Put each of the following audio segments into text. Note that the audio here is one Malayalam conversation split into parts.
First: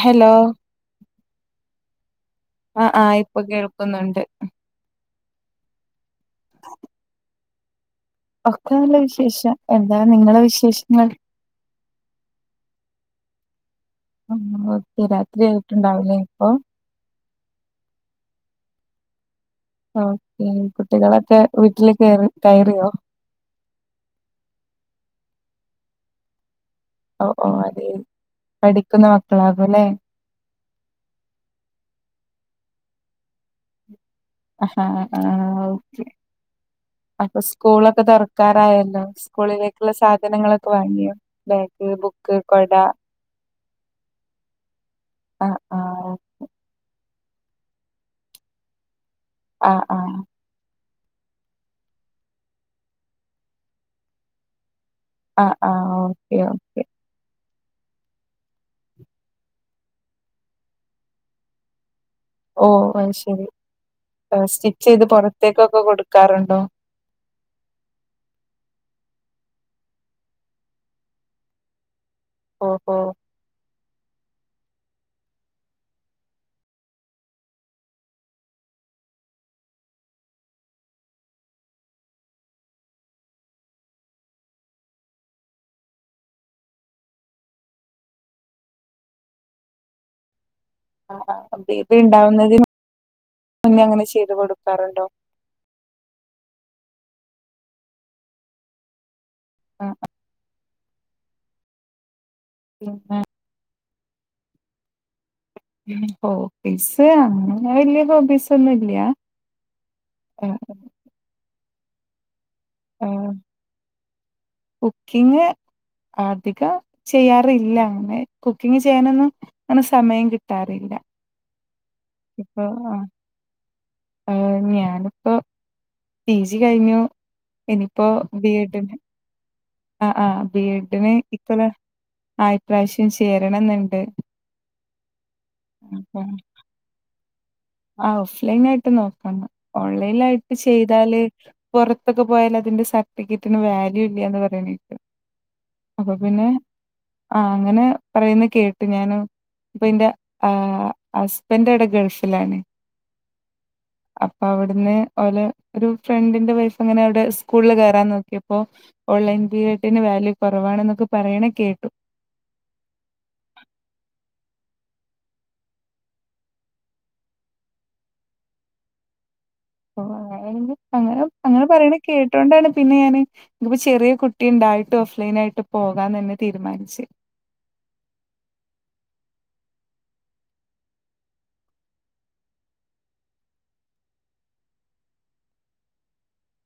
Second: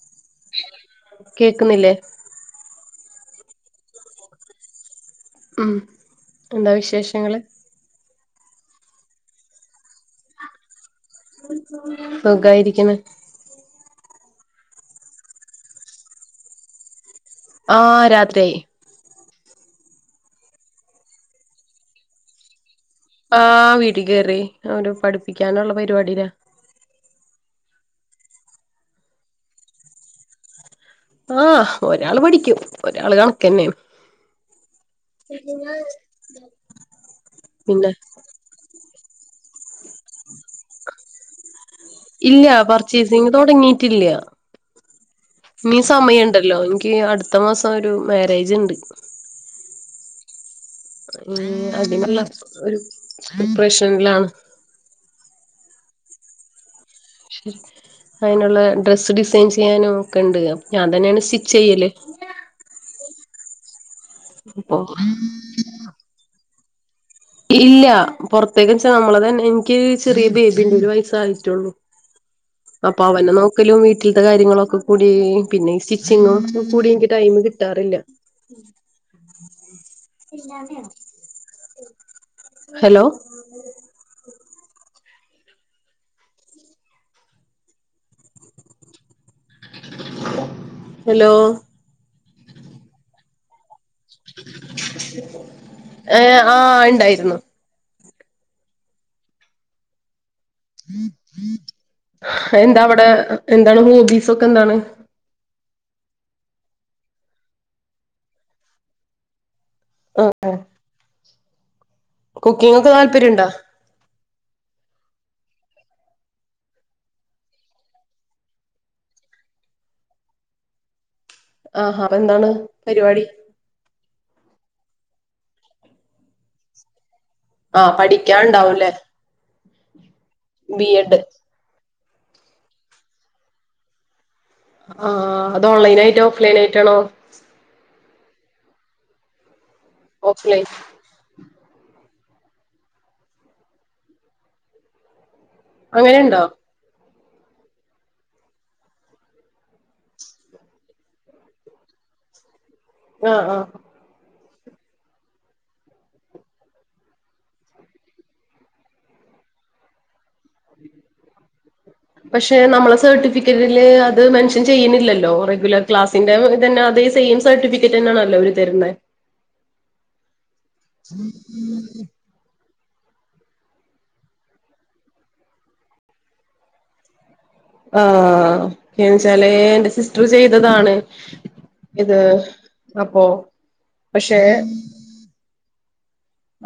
ഹലോ കേക്കുന്നില്ലേ ആ ആ ആ ഇപ്പോ കേൾക്കുന്നുണ്ട്. ഉം എന്താ വിശേഷങ്ങള്? ഒക്കെ നല്ല വിശേഷം എന്താ നിങ്ങളെ വിശേഷങ്ങൾ? സുഖായിരിക്കണ്. ആ ഓക്കെ രാത്രി ആയിട്ടുണ്ടാവുലേ ഇപ്പോ? ആ രാത്രി ആയി. ഓക്കേ കുട്ടികളൊക്കെ വീട്ടില് കേറി കയറിയോ? ആ വീട്ടിക്കയറി അവര് പഠിപ്പിക്കാനുള്ള പരിപാടിലാ. ഓ അതേ പഠിക്കുന്ന മക്കളാകുല്ലേ? ആഹ് ഒരാള് പഠിക്കും ഒരാള് കണക്കന്നേണ്. ആഹ് ആഹ് ഓക്കെ അപ്പോ പിന്നെ സ്കൂളൊക്കെ തുറക്കാറായല്ലോ സ്കൂളിലേക്കുള്ള സാധനങ്ങളൊക്കെ വാങ്ങിയോ ബേഗ്, ബുക്ക്, ഇല്ല കൊട പർച്ചേസിങ് ആ ഇനീ ആ സമയൊണ്ടല്ലോ എനിക്കിനി അടു ത്ത മാസൊരു മാര്യേജിണ്ട്. ആ ആഹ് അതിനുള്ള ഒരു പ്രിപ്രേഷനിലാണ്. ആ ആ ഓക്കെ ഓക്കെ ശരി അയിനുള്ള ഡ്രസ്സ് ഡിസൈൻ ചെയ്യാനും ഒക്കെണ്ട് അപ്പോ ഞാൻ തന്നെയാണ് സ്റ്റിച്ച് ചെയ്യല്. ഓ അയ്ശരി. ഏഹ് അപ്പൊ സ്റ്റിച്ച് ചെയ്ത് പുറത്തേക്കൊക്കെ കൊടു ക്കാറുണ്ടോ? ഇല്ല്യ പൊറത്തേക്കിച്ചാ നമ്മളതന്നെ ഇനിക്ക് ചെറിയ ബേബിണ്ട് ഒരു വയസായിട്ടുള്ളൂ. ഓഹോ അപ്പൊ അവനെ നോക്കലും വീട്ടിൽത്തെ കാര്യങ്ങളും- ക്കൊക്കൂടി പിന്നെ സ്റ്റിച്ചിങ്ങും ക്കൊക്കൂടി എനിക്ക് ടൈം കിട്ടാറില്ല ഹെലോ- [inaudible] ആ ആ ബേബി ഉണ്ടാവുന്നത് തിൻ- മുന്നെ അങ്ങനെ ചെയ്ത് കൊടുക്കാറുണ്ടോ? ഏ ആ ണ്ടായിരുന്നു- ആഹ് അ [unintelligible] എന്താ അവടെ പിന്നെ എന്താണ് മു കീസൊക്കെന്താണ് ഹോപ്പീസ് അങ്ങനെ വല്യേ ഹോബീസൊന്നുല്ല്യ ആ ഉം കുക്കിങ്ങൊക്കെ താല്പര്യ ണ്ടോ കുക്കിങ്ങ് അധികം ചെയ്യാറില്ലങ്ങനെ കുക്കിങ് ചെയ്യാനൊന്നും ങ്ങനെ സമയം കിട്ടാറില്ല ആഹാ അപ്പൊ എന്താണ് പരിപാടി ആർ ഞാനിപ്പോ പി ജി കഴിഞ്ഞു ആഹ് പഠിക്കാണ്ടാവുംല്ലേ ആ ആ് ബി എഡിനെ ഇക്കല ആ പ്രാവശ്യം ചേരണം എന്നുണ്ട് ആഹ് അത് ഓൺലൈൻ ആായിട്ടോ ഓഫ്‌ലൈൻ ആയിട്ടാണോ ആ ഓഫ്ലൈൻ ആയിട്ട് നോക്കണം. ഓൺലൈലായിട്ട് ഓഫ്ലൈൻ ചെയ്താല് പുറത്തൊക്കെ പോയാൽ അതിന്റെ സർട്ടിഫിക്കറ്റിന് വാല്യൂ ഇല്ലന്ന് പറയണ അപ്പൊ അങ്ങനെയുണ്ടോ പിന്നെ ആ അങ്ങനെ പറയുന്നത് കേട്ടു ഞാന് ഇപ്പ എന്റെ ഹസ്ബൻഡടെ ഗൾഫിലാണ് ആഹ് ആഹ് അപ്പൊ അവിടുന്ന് ഓല ഒരു ഫ്രണ്ടിന്റെ വൈഫ് അങ്ങനെ അവിടെ സ്കൂളിൽ കേയറാൻ നോക്കിയപ്പോ ഓൺലൈൻ പീരിയഡിന് വാല്യൂ കുറവാണെന്നൊക്കെ പറയണ കേട്ടു പക്ഷെ നമ്മളെ സർട്ടിഫിക്കറ്റില് അത് മെൻഷൻ ചെയ്യുന്നില്ലല്ലോ റെഗുലർ ക്ലാസിന്റെ ഇതന്നെ അതേ സെയിം സർട്ടിഫിക്കറ്റ് തന്നാണല്ലോ അവര് തരുന്നത് അങ്ങനെ അങ്ങനെ പറയണ കേട്ടോണ്ടാണ് പിന്നെ ഞാനിപ്പോ ചെറിയ കുട്ടി ഉണ്ടായിട്ട് ഓഫ്ലൈൻ ആയിട്ട് പോകാന്ന് തന്നെ തീരുമാനിച്ചു ആഹ ച്ചാല് എന്റെ സിസ്റ്റർ ചെയ്തതാണ് ഇത് അപ്പോ പക്ഷെ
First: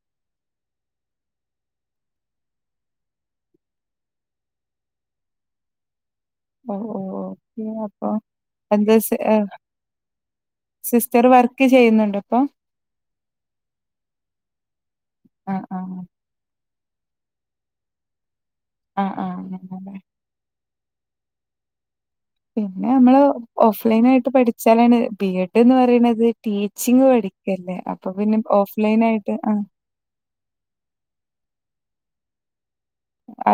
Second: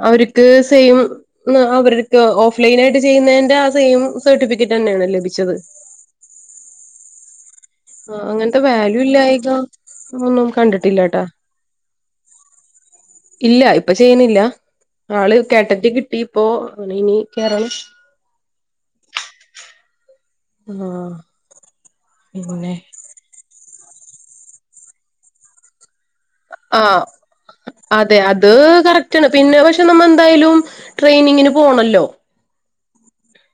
അവർക്ക് സെയിം അവർക്ക് ഓഫ്ലൈൻ ആയിട്ട് ചെയ്യുന്നതിന്റെ ആ സെയിം സർട്ടിഫിക്കറ്റ് തന്നെയാണ് ലഭിച്ചത് ഓ ഓ ഓ ആ അങ്ങനത്തെ വാല്യൂ ഇല്ലായക എന്ന ഒന്നും കണ്ടിട്ടില്ലട്ടാ സിസ്റ്റർ വർക്ക് ചെയ്യുന്നുണ്ടോ ഇപ്പൊ ഇല്ല ഇപ്പൊ ചെയ്യുന്നില്ല ആള് ആഹ് കേട്ടറ്റ ആഹ് കിട്ടി ഇപ്പോൊ അന ഇനി കേയറണം ആഹ ആഹ ആ ആഹ് പിന്നെ നമ്മള് ഓഫ് ലൈൻ ആയിട്ട് പഠിച്ചാലാണ് ബി എഡ് എന്ന് പറയണുന്നത് ആ അതെ പിന്നെ അത് ഓഫ്‌ലൈൻ ആയിട്ട് കറക്ന്നെ ആഹ് പക്ഷെ നമ്മ എന്തായാലും ട്രെയിനിങ് പോണല്ലോ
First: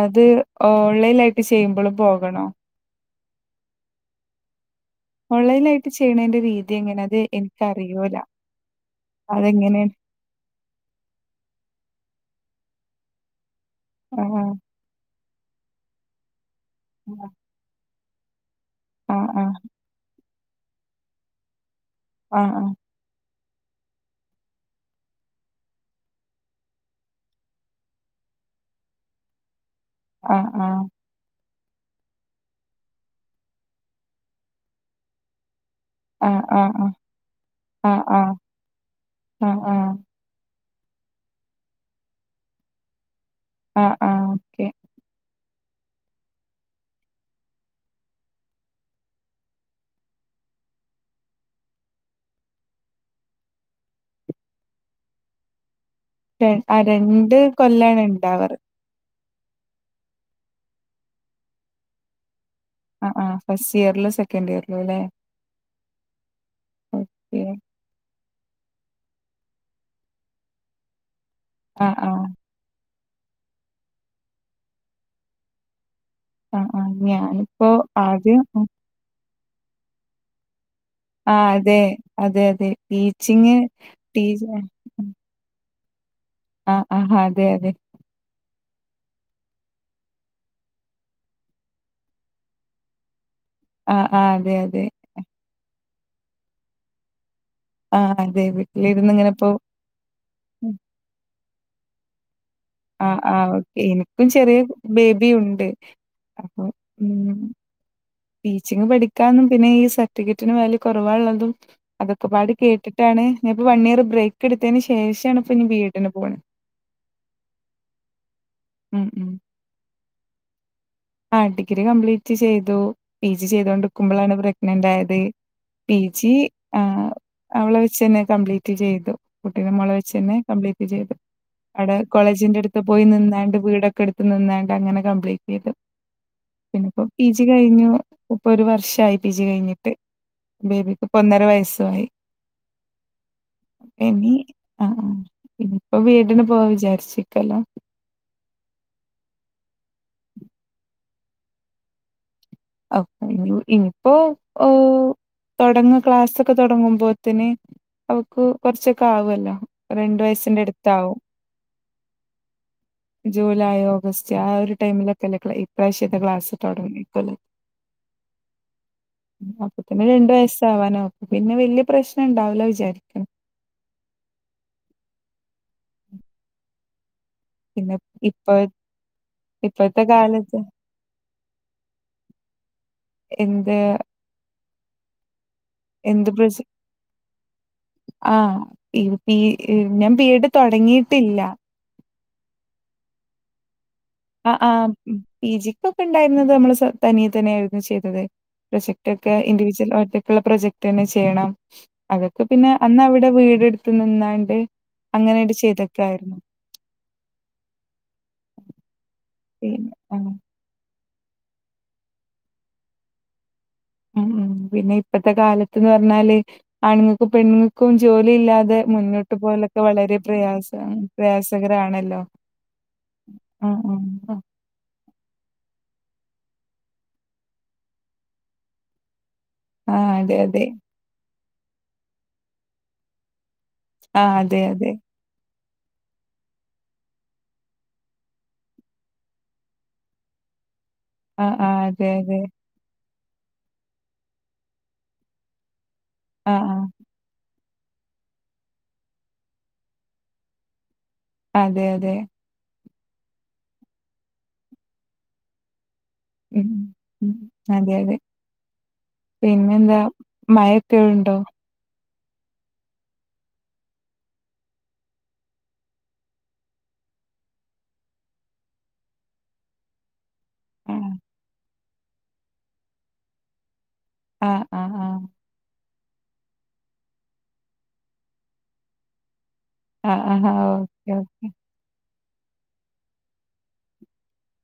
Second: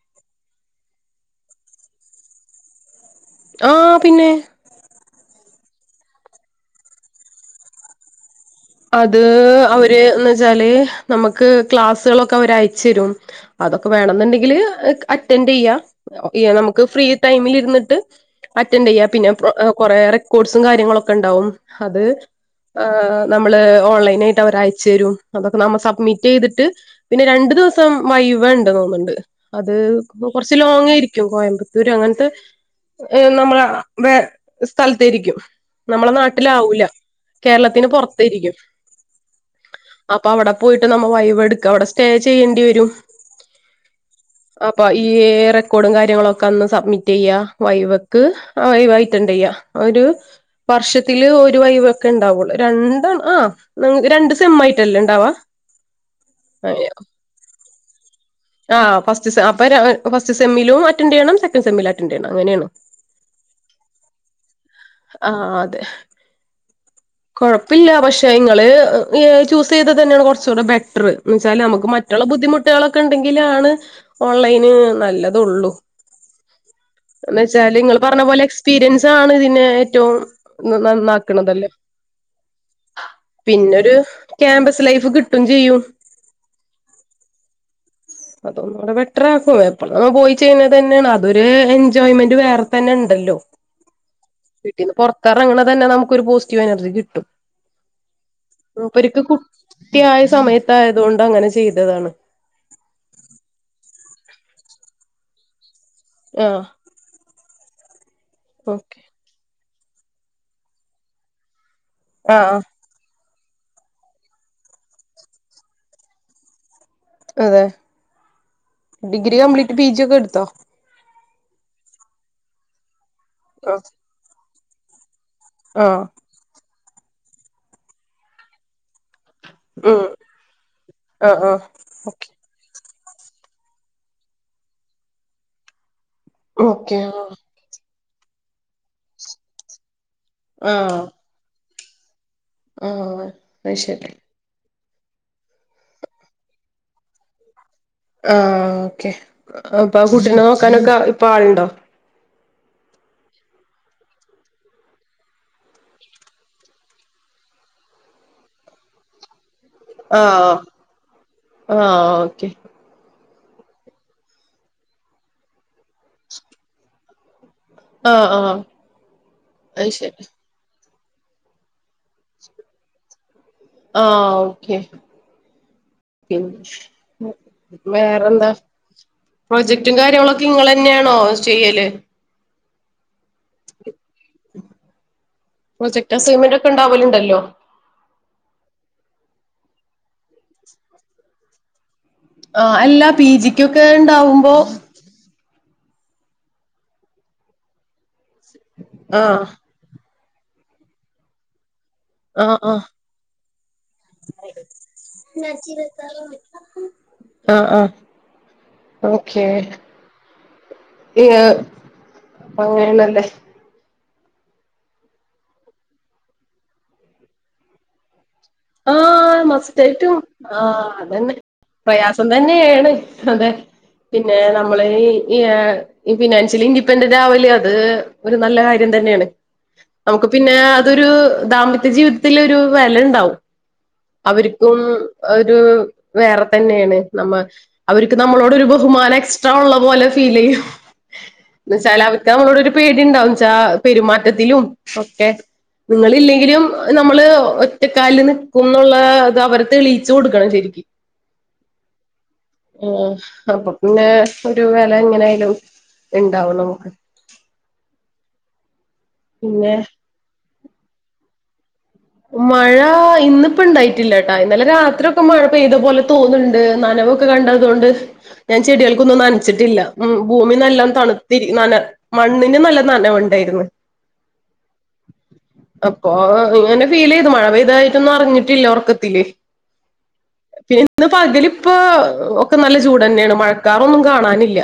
അത് ഓൺലൈൻ ആയിട്ട് ചെയ്യുമ്പോളും പോകണോ ആഹ് പിന്നെ ഓൺലൈനായിട്ട് ചെയ്യണതിന്റെ രീതി എങ്ങനെ അത് എനിക്കറിയൂല്ല അത് അവര്ന്ന് വെച്ചാല് നമുക്ക് ക്ലാസ്സുകളൊക്കെ ഒക്കെ അയച്ച തരും അതൊക്കെ ആഹ് വേണെന്നുണ്ടെങ്കില് അറ്റൻഡ് ചെയ്യാ നമ്മക്ക് ഫ്രീ ടൈമിൽ ഇരുന്നിട്ട് അറ്റൻഡ് ചെയ്യ ആഹ് പിന്നെ ആഹ് കൊററെ ഫ്രുട്സും കാര്യങ്ങളൊക്കെ ഉണ്ടാവും അത് ആഹ് നമ്മള് ഓൺലൈനായിട്ട് അവര് അയച്ചു തരും, അതൊക്കെ നമ്മ സബ്മിറ്റ് ചെയ്തിട്ട് പിന്നെ രണ്ട് ദിവസം വൈവ ഇണ്ട് തോന്നുന്നുണ്ട്. അത് ആഹ് കൊറച്ച് ആഹ് ലോങായിരിക്കും കോയമ്പത് ത്തൂര് അങ്ങനത്തെ ഏ നമ്മള വെ സ്ഥലത്തായിരിക്കും. നമ്മളെ ആഹ് ആഹ് നാട്ടിലാവൂല കേരളത്തിന് ആഹ് പൊറത് ആഹ് [unintelligible] ആഹ് ആഹ് ആഹ് അപ്പ അവട പോയിട്ട് നമ്മൾ വൈവെ എട്ക്ക, അവിടെ സ്റ്റേ ചെയ്യേണ്ടി വരും. ആഹ് ആഹ് ഓക്കെ അപ്പ ഈ ഏറെ ക്കോടും കാര്യങ്ങളൊക്കെ അന്ന് സബ്മിറ്റ് ചെയ്യ വൈവക്ക്, വൈവ അറ്റന്റ് ചെയ്യ, ഒരു വർഷത്തില് ഒരു വൈവക്കെ ഉണ്ടാവുള്ളൂ, രണ് [unintelligible] ആ [unintelligible] രണ്ട് സെമ്മായിട്ടല്ലേ ഇണ്ടവാ? ര ആ രണ്ട് കൊല്ലാണ്. ഉണ്ടാവാറ് ആ ഫസ് [unintelligible] അപ്പ ര ഫസ്റ്റ് സെമ്മിലും അറ്റൻ്റ് ചെയ്യണം, സെകൻ്റ് സെമ്മിലും അറ്റൻ്റ് ചെയ്യണം അങ്ങനെയാണ്. ആ ആ ഫസ്റ്റ് ഇയറിലും സെക്കൻഡ് ഇയറിലും അല്ലെ? ആഹ് അതെ കൊഴപ്പില്ല പഷ് റ്റെ ഇങ്ങള് ഏ ചൂസ് ചെയ്തത് തന്നെയാണ് കൊറച്ചൂടെ ബെറ്ററ്. എന്ന് വച്ചാല് നമ്മക്ക് ആഹ് മറ്റുള്ള ആഹ് ബുദ്ധമുട്ടുകളൊ ണ്ടെങ്കിലാണ് ഓൺലൈന് നല്ലതൊള്ളൂ ആഹ് ആഹ് എന്ന് ഞാനിപ്പോ വച്ചാല് നിങ്ങ പറഞ്ഞ പോലെ ആദ്യം എക്സ്പീരിയൻസണ് ഇ ന്നെ ഏറ്റോം ആഹ് നന്നാക്കണതല്ലേ അതെ അതെ അതെ ടീച്ചിങ് പിന്നോരു ടീച്ച ക്യാമ്പസ് ലൈഫ് കിട്ടും ചെയ്യും ആഹ് ആ അതെ അതെ അതൊന്നുടെബെറ്ററാക്കും എപ്പളും അത് പോയി ചെയ്യുന്നത് തന്നെയാണ് അതൊരു എൻജോയ്മെന്റ് വേറെ തന്നെ ഉണ്ടല്ലോ ആഹ് ആഹ് അതെ അതെ വീട്ടീന്ന് പുറത്തറങ്ങനെ തന്നെ നമുക്ക് ഒരു പോസിറ്റീവ്നർജി കിട്ടും ആഹ് അതെ മൂപ്പര് വീട്ടിലിരുന്ന് ക്ക് ഇങ്ങനെപ്പോ കുട്ടിയായ സമയത്തായതോണ്ട് അങ്ങനെ ചെയ്തതാണ് ആ ആ് ഓക്കെ എനിക്കും ചെറിയ ബേബി യുണ്ട് അപ്പൊ ആഹ് ഉം ടീച്ചിങ് ഓക്കെ പഠിക്കാനന് പിന്നെ ഈ സർട്ടിഫിക്കറ്റിന് വാല്യൂ കുറവ ഉള്ളതും അതൊക്കെ പാടി ആഹ് കേട്ടിട്ടാണ് ഞപ്പ വൺ ഇയർ ബ്രേക്ക് എട്ത്തേന് ശേഷണ ഇപ്പ ഇനി ബി എടിന് പോണ അതെ ഡിഗ്രി കംപ്ലീറ്റ് പിജി ഒക്കെ എടുത്തോ ആടിഗ്രി കംപ്ലീറ്റ് ചെയ്തു പി ജി ചെയ്തൊണ്ടടുക്കുമ്പോഴാണ് ബ്രേക്ക് പിന്നെണ്ടായത് പി ആഹ് ജി ആഹ്ആ അവളെ വെച്ച്ന്നെ കംപ്ലീറ്റ് ചെയ്തു കുട്ടി നമ്മളെ ഉം വെുച്ചു തന്നെ കംപ്ലീറ്റ് ചെയ്തു ആഹ് ആഹ് അവിടെ ഓക്കെ കോളേജിന്റെ അടുത്ത് ത് പോയി നിന്നാണ്ട് വീടൊക്കെ എടുത്ത് നിന്നാണ്ട് അങ്ങനെ കംപ്ലീറ്റ് ചെയ്തു ഓക്കെ പിന്നെപ്പം ആഹ് പി ജി കഴിഞ്ഞു ഇപ്പൊരു വർഷായി പി ജി കഴിഞ്ഞിട്ട് ബേബിക്ക് ഇപ്പൊന്നര വയസ്സ് സായ് ആഹ്ആ അത് ശെരി ആഹ് ആണ് ഇനിയിപ്പോ വീടിന് പോവാ വിചാരിച്ചിക്കല്ലോ ആഹ്ആആ ഓക്കെ അപ്പൊ ആ കുട്ടിനെ നോക്കാനൊക്കെ ഇപ്പ ആളുണ്ടോ ഇനി ഇനിപ്പോ തൊടങ്ങ ക്ലാസ്സൊക്കെ തുടങ്ങുമ്പോത്തന് അവക്ക് കുറച്ചൊക്കെ ആവല്ലോ രണ്ട് വയസ്സിന്റെ അട്ത്താവും ആഹ്ആ ഓക്കെ ജൂലൈ ഓഗസ്റ്റ് ആ ഒരു ടൈമിലൊക്കെല്ല ഇപ്രാവശ്യത്തെ ക്ലാസ് തുടങ്ങിക്കല്ല ആഹ് ആഹ് അത് അപ്പപിന്നെ ശരി രണ്ടു വയസ് ആവാനോ പിന്നെ വല്യ പ്രശ്നം ഇണ്ടാവലോ വിചാരിക്കണം ആഹ്ആ ഓക്കെ പിന്നെ ഇപ്പ വേറെന്താ പ്രോജക്ടും ഇപ്പോഴത്തെ കാര്യങ്ങളൊക്കെ കാലത്ത് ഇങ്ങള്അയാണോ ചെയ്യല് എന്ത് പ്രൊജക്റ്റ് എന്ത് അസൈമെന്റ് പ്രശ് ഒക്കെ ഇണ്ടാവലുണ്ടല്ലോ ആ ഈ പി ഞാൻ ബി എഡ് തൊടങ്ങിയിട്ടില്ല ആഹ് അല്ലാ പി ജിക്കും ആഹ് ആഹ പിജി ഇപ്പൊ പിന്നെ ഇന്ന് അത് നമ്മൾ തനിയെ തന്നെയ എഴുതി ചെയ്തത്. പ്രൊജക്റ്റ് ഒക്കെ ആഹ് ഇൻഡിവിജ്വൽ ആയിട്ട ള്ള പ്രൊജക്ട് തന്നെ ചെയ്യണം. അതൊക്കെ ആഹ് പിന്നെ ആഹ് അന്ന് അവിടെ വീടെടുത്ത് നിന്നണ്ട് അങ്ങനെയട്ട ചെയ്തൊക്കെ ആയിരുന്നു ആഹ് ആഹ് പി ആഹ ഇ ആ ഉ ഉ പിന്നെ ഇപ്പത്തെ കാലത്ത്ന്ന് പറഞ്ഞാല് ആണുങ്ങൾക്കും പെണ്ണുങ്ങൾക്കും ജോലി ഇല്ലാതെ ആ മുന്നോട്ട് പോകലൊക്കെ മസ്റ്റ് ആ യിട്ടും വളരെ പ്രയാസ ആഹ അതന്നെ പ്രയാസകരാണല്ലോ പ്രയാസം തന്നെയാണ്. അതെ ആഹ് പിന്നെ ആഹ് നമ്മളെ ഈ ഈ ഈ ഫിനാൻഷ്യലി ഇൻഡിപെൻഡന്റ് ആവല്ലേ അത് ഒരു നല്ല കാര്യം തന്നെയാണ്. ആഹ് നമുക്ക് അതെ പിന്നെ അതെ അതൊരു ദാമ്പത്യ ജീവിതത്തിൽ ഒരു വില ഉണ്ടാവും. ആഹ് അതെ അവർക്കും അതെ ഒരു വേറെ തന്നെയാണ് നമ്മ അവർക്ക് നമ്മളോട് ഒരു ബഹുമാനം എക്സ്ട്രാ ഉള്ള പോലെ ഫീൽ ചെയ്യും. ആഹ് എ ന്ന് ആഹ് വെച്ചാൽ അതെ അവക്ക് അതെ നമ്മളോട് ഒരു പേടി ഉണ്ടാവും. എന്ന് വെച്ചാ പെരുമാറ്റത്തിലും ഒക്കെ നിങ്ങൾ ഇല്ലെങ്കിലും ആഹ് ആഹ് നമ്മള് ഒറ്റക്കാലിൽ നിക്കാ ക്കും എന്നുള്ള ഇത് അവർ തെളിയിച്ചു കൊടുക്കണം ശരിക്കും. അതെ അതെ ആ അപ്പൊ പിന്നെ ഒരു വില എങ്ങനെ ആയാലും ഉ ഉ അതെ അതെ പിന്നെ എന്താ മഴക്കെ ഉണ്ടോ? മഴ ഇന്നിപ്പോ ഇണ്ടായിട്ടില്ലട്ടാ ഇന്നലെ രാത്രിയൊക്കെ മഴപെയ്തപോലെ തോന്നണ്ട് നനവൊക്കെ കണ്ടതോണ്ട് ഞാൻ ചെടികൾക്കൊന്നും നനച്ചിട്ടില്ല മ് ഭൂമിനല്ലോം ആഹ് തണുത്തി നന മണ്ണിന് നല്ല നനവുണ്ടായിരുന്നു ആഹ ആഹ ആഹ അപ്പൊ ഇങ്ങനെ ഫീൽ ചെയ്ത് മഴ പെയ്തായിട്ടൊന്നും അറിട്ടില്ല ഉറക്കതില് ആഹ് ആഹ് ആഹ് പി ഇന്ന് ഓക്കെ പകല് ഓക്കെ ഇപ്പൊ ഓക്ക് നല്ല ചൂട് തന്നെയാണ് മഴക്കാറൊന്നും കാണാനില്ല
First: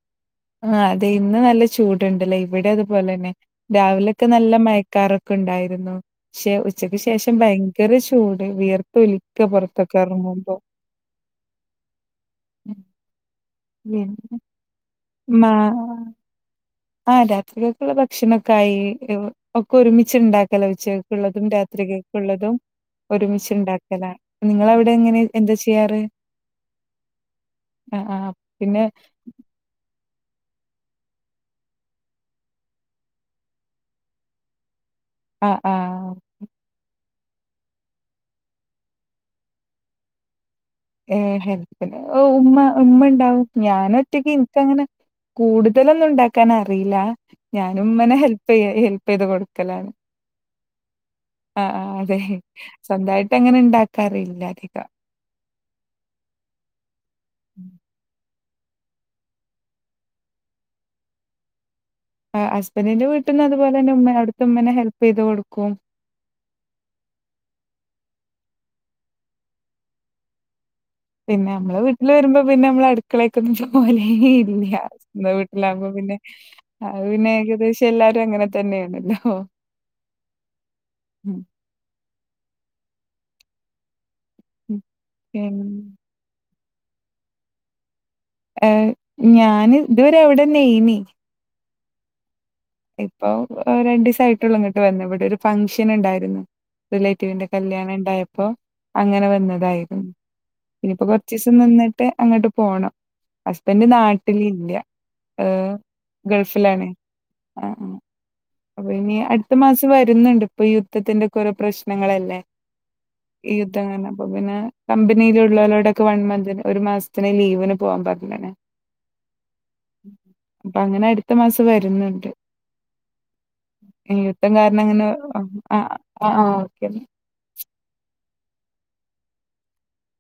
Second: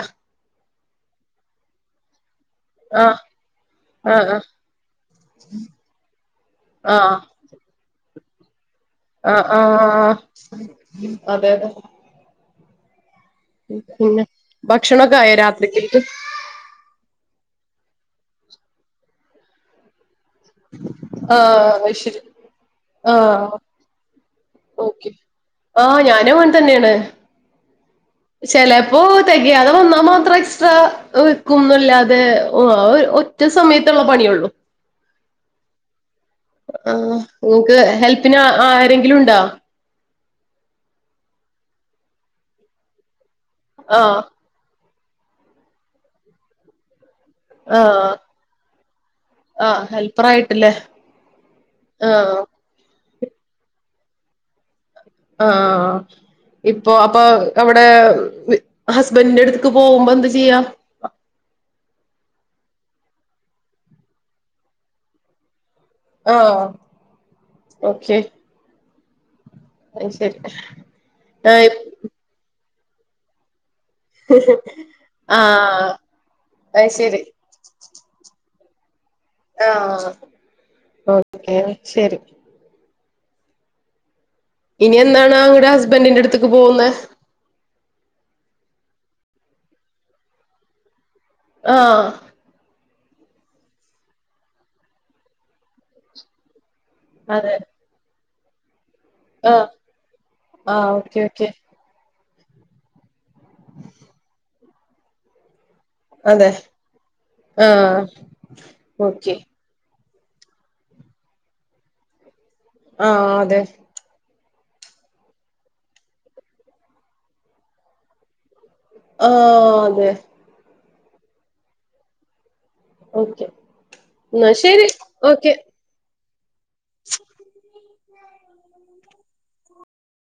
ആ അതെ ഇന്ന് നല്ല ചൂടുണ്ടല്ലേ ഇവിടെ അതുപോലെ ആഹ് തന്നെ രാവിലൊക്കെ ആഹ് നല്ല മയക്കാറൊക്കെ ഒക്ക ഉണ്ടായിരുന്നു പക്ഷെ ഉച്ചയ്ക്ക് ആഹ് ശേഷം ഭയങ്കര ചൂ ചൂട് വിയർക് ആഹ് ആഹ് അതെ അതെ ഉം പിന്നെ ഭക്ഷണൊക്കെ ആയ മാ രാത്രിക്കക്ക് ആഹ് രാത്രിക്കേക്കുള്ള ഭക്ഷണൊക്കെ ആയി ഒക്കെ ഒരുമിച്ച് ച്ച് ഉണ്ടാക്കല ഉച്ചക്കേക്കുള്ളതും ആഹ് അത് ശരി രാത്രിക്കേക്കുള്ളതും ഒരുമിച്ച് ആഹ് ഉണ്ടാക്കല നിങ്ങളവിടെ ഓക്കെ എങ്ങനെ എന്താ ചെയ്യാറ് ആഹ് ആഹ് പിന്നെ ചെലേപ്പോ തികയാതെ വന്നാമാത് ത്ര എക്സ്ട്രാ വെക്കും എന്നല്ലാതെ ഒറ്റ സമയത്തുള്ള പണിയേ ഉള്ളൂ ആഹ് ആഹ് ആഹ് നിങ്ങക്ക് ഹെൽപ്പിന് ആരെങ്കിലും ഉണ്ടോ ഏ ഹെല്പിന് ഉമ്മ ഉമ്മ ഉണ്ടാവും ഞാൻ ആഹ് ഒറ്റയ്ക്ക് ഇനിക്കങ്ങനെ കൂടുതലൊന്നും ഉണ്ടാക്കാനറിയില്ല ഞാനും ആഹ് ഉമ്മാനെ ഹെൽപ് ചെയ്യും ഹെൽപ് പ്പ ഇത് കൊടുക്കലാണ് അല്ലേ ആഹ് ആ അതെ സ്വന്തായിട് ട്ടങ്ങനെ ഉണ്ടാക്കാറില്ല അധികം ആഹ് ആഹ് ഇപ്പൊ അപ്പൊ അവിടെ വി ഹസ്ബൻഡിന്റെ അടുത്തക്ക് പോകുമ്പോ എന്താ ചെയ്യാ ആ ഹസ്ബൻ്റിന്റെ വീട്ട്ന്ന് അതുപോലെ തന്നെ ഉമ്മ അവിടുത്തെ ഉമ്മാനെ ഹെൽപ് ചെയ്ത് കൊടുക്കും ആഹ് ഓക്കെ അയ്ശെരി പിന്നെ നമ്മളെ വീട്ടിൽ വരുമ്പോ പിന്നെ നമ്മളട് അടുക്കളെക്കൊന്നും പോവലെ ഇല്ല സ്വന്തം വീട്ടിലാകുമ്പോ ആഹ് പിന്നെ അത് പിന്നെ ഏകദേശം എല്ലാരും അങ്ങനെ ത തന്നെയാണല്ലോ ആഹ് ഉം ഓക്കെ ശരി ഉം ഇനി എന്നാണ് അവിടെ ഹസ്ബൻഡിന്റെ അടുത്ത്ക്ക് പോകുന്നെ? ഏഹ് ഞാന് ഇതുവരെ അവിടെന്നയേനി ആഹ് ഇപ്പൊ രണ്ടു ദിവസായിട്ടുള്ളൂ ഇങ്ങോട്ട് വന്ന് ഇവിടെ ഒരു ഫംങ്ഷൻ ഉണ്ടായിരുന്നു റിലേറ്റീവിന്റെ അതെ കല്യാണം ഇണ്ടായപ് അപ്പോ അങ്ങനെ ആഹ് വന്നതായിരുന്നു ആഹ് ഇനിയിപ്പോ ഓക്കെ ഓക്കെ കൊറചച്ചിസം നിന്നിട്ട് അങ്ങട്ട് പോണം ഹസ്ബൻഡ് നാട്ടിലില്ല ഏ അതെ ഗൾഫിലാണ് ആഹ് ഓക്കെ വരുന്ന്ണ്ട് ഇപ്പൊ യുദ്ധത്തിന്റെ കൊറെ പ്രശ്നങ്ങളല്ലേ ആഹ് ഈ അതെ യുദ്ധം കാരണം അപ്പൊ പിന്നെ കമ്പനിലുള്ളവരോടൊക്കെ വൺ മന്തിന് ഒരു മാസത്തിന് ലീവിന് പോവാ പറ [unintelligible] ആഹ് അതെ അപ്പൊ അങ്ങനെ അടുത്ത മാസം വരുന്ന് ഓക്കെ എന്നാ യുദ്ധം കാരണം ശരി അങ്ങനെ ഓക്കെ അ ആ ഓ [unintelligible]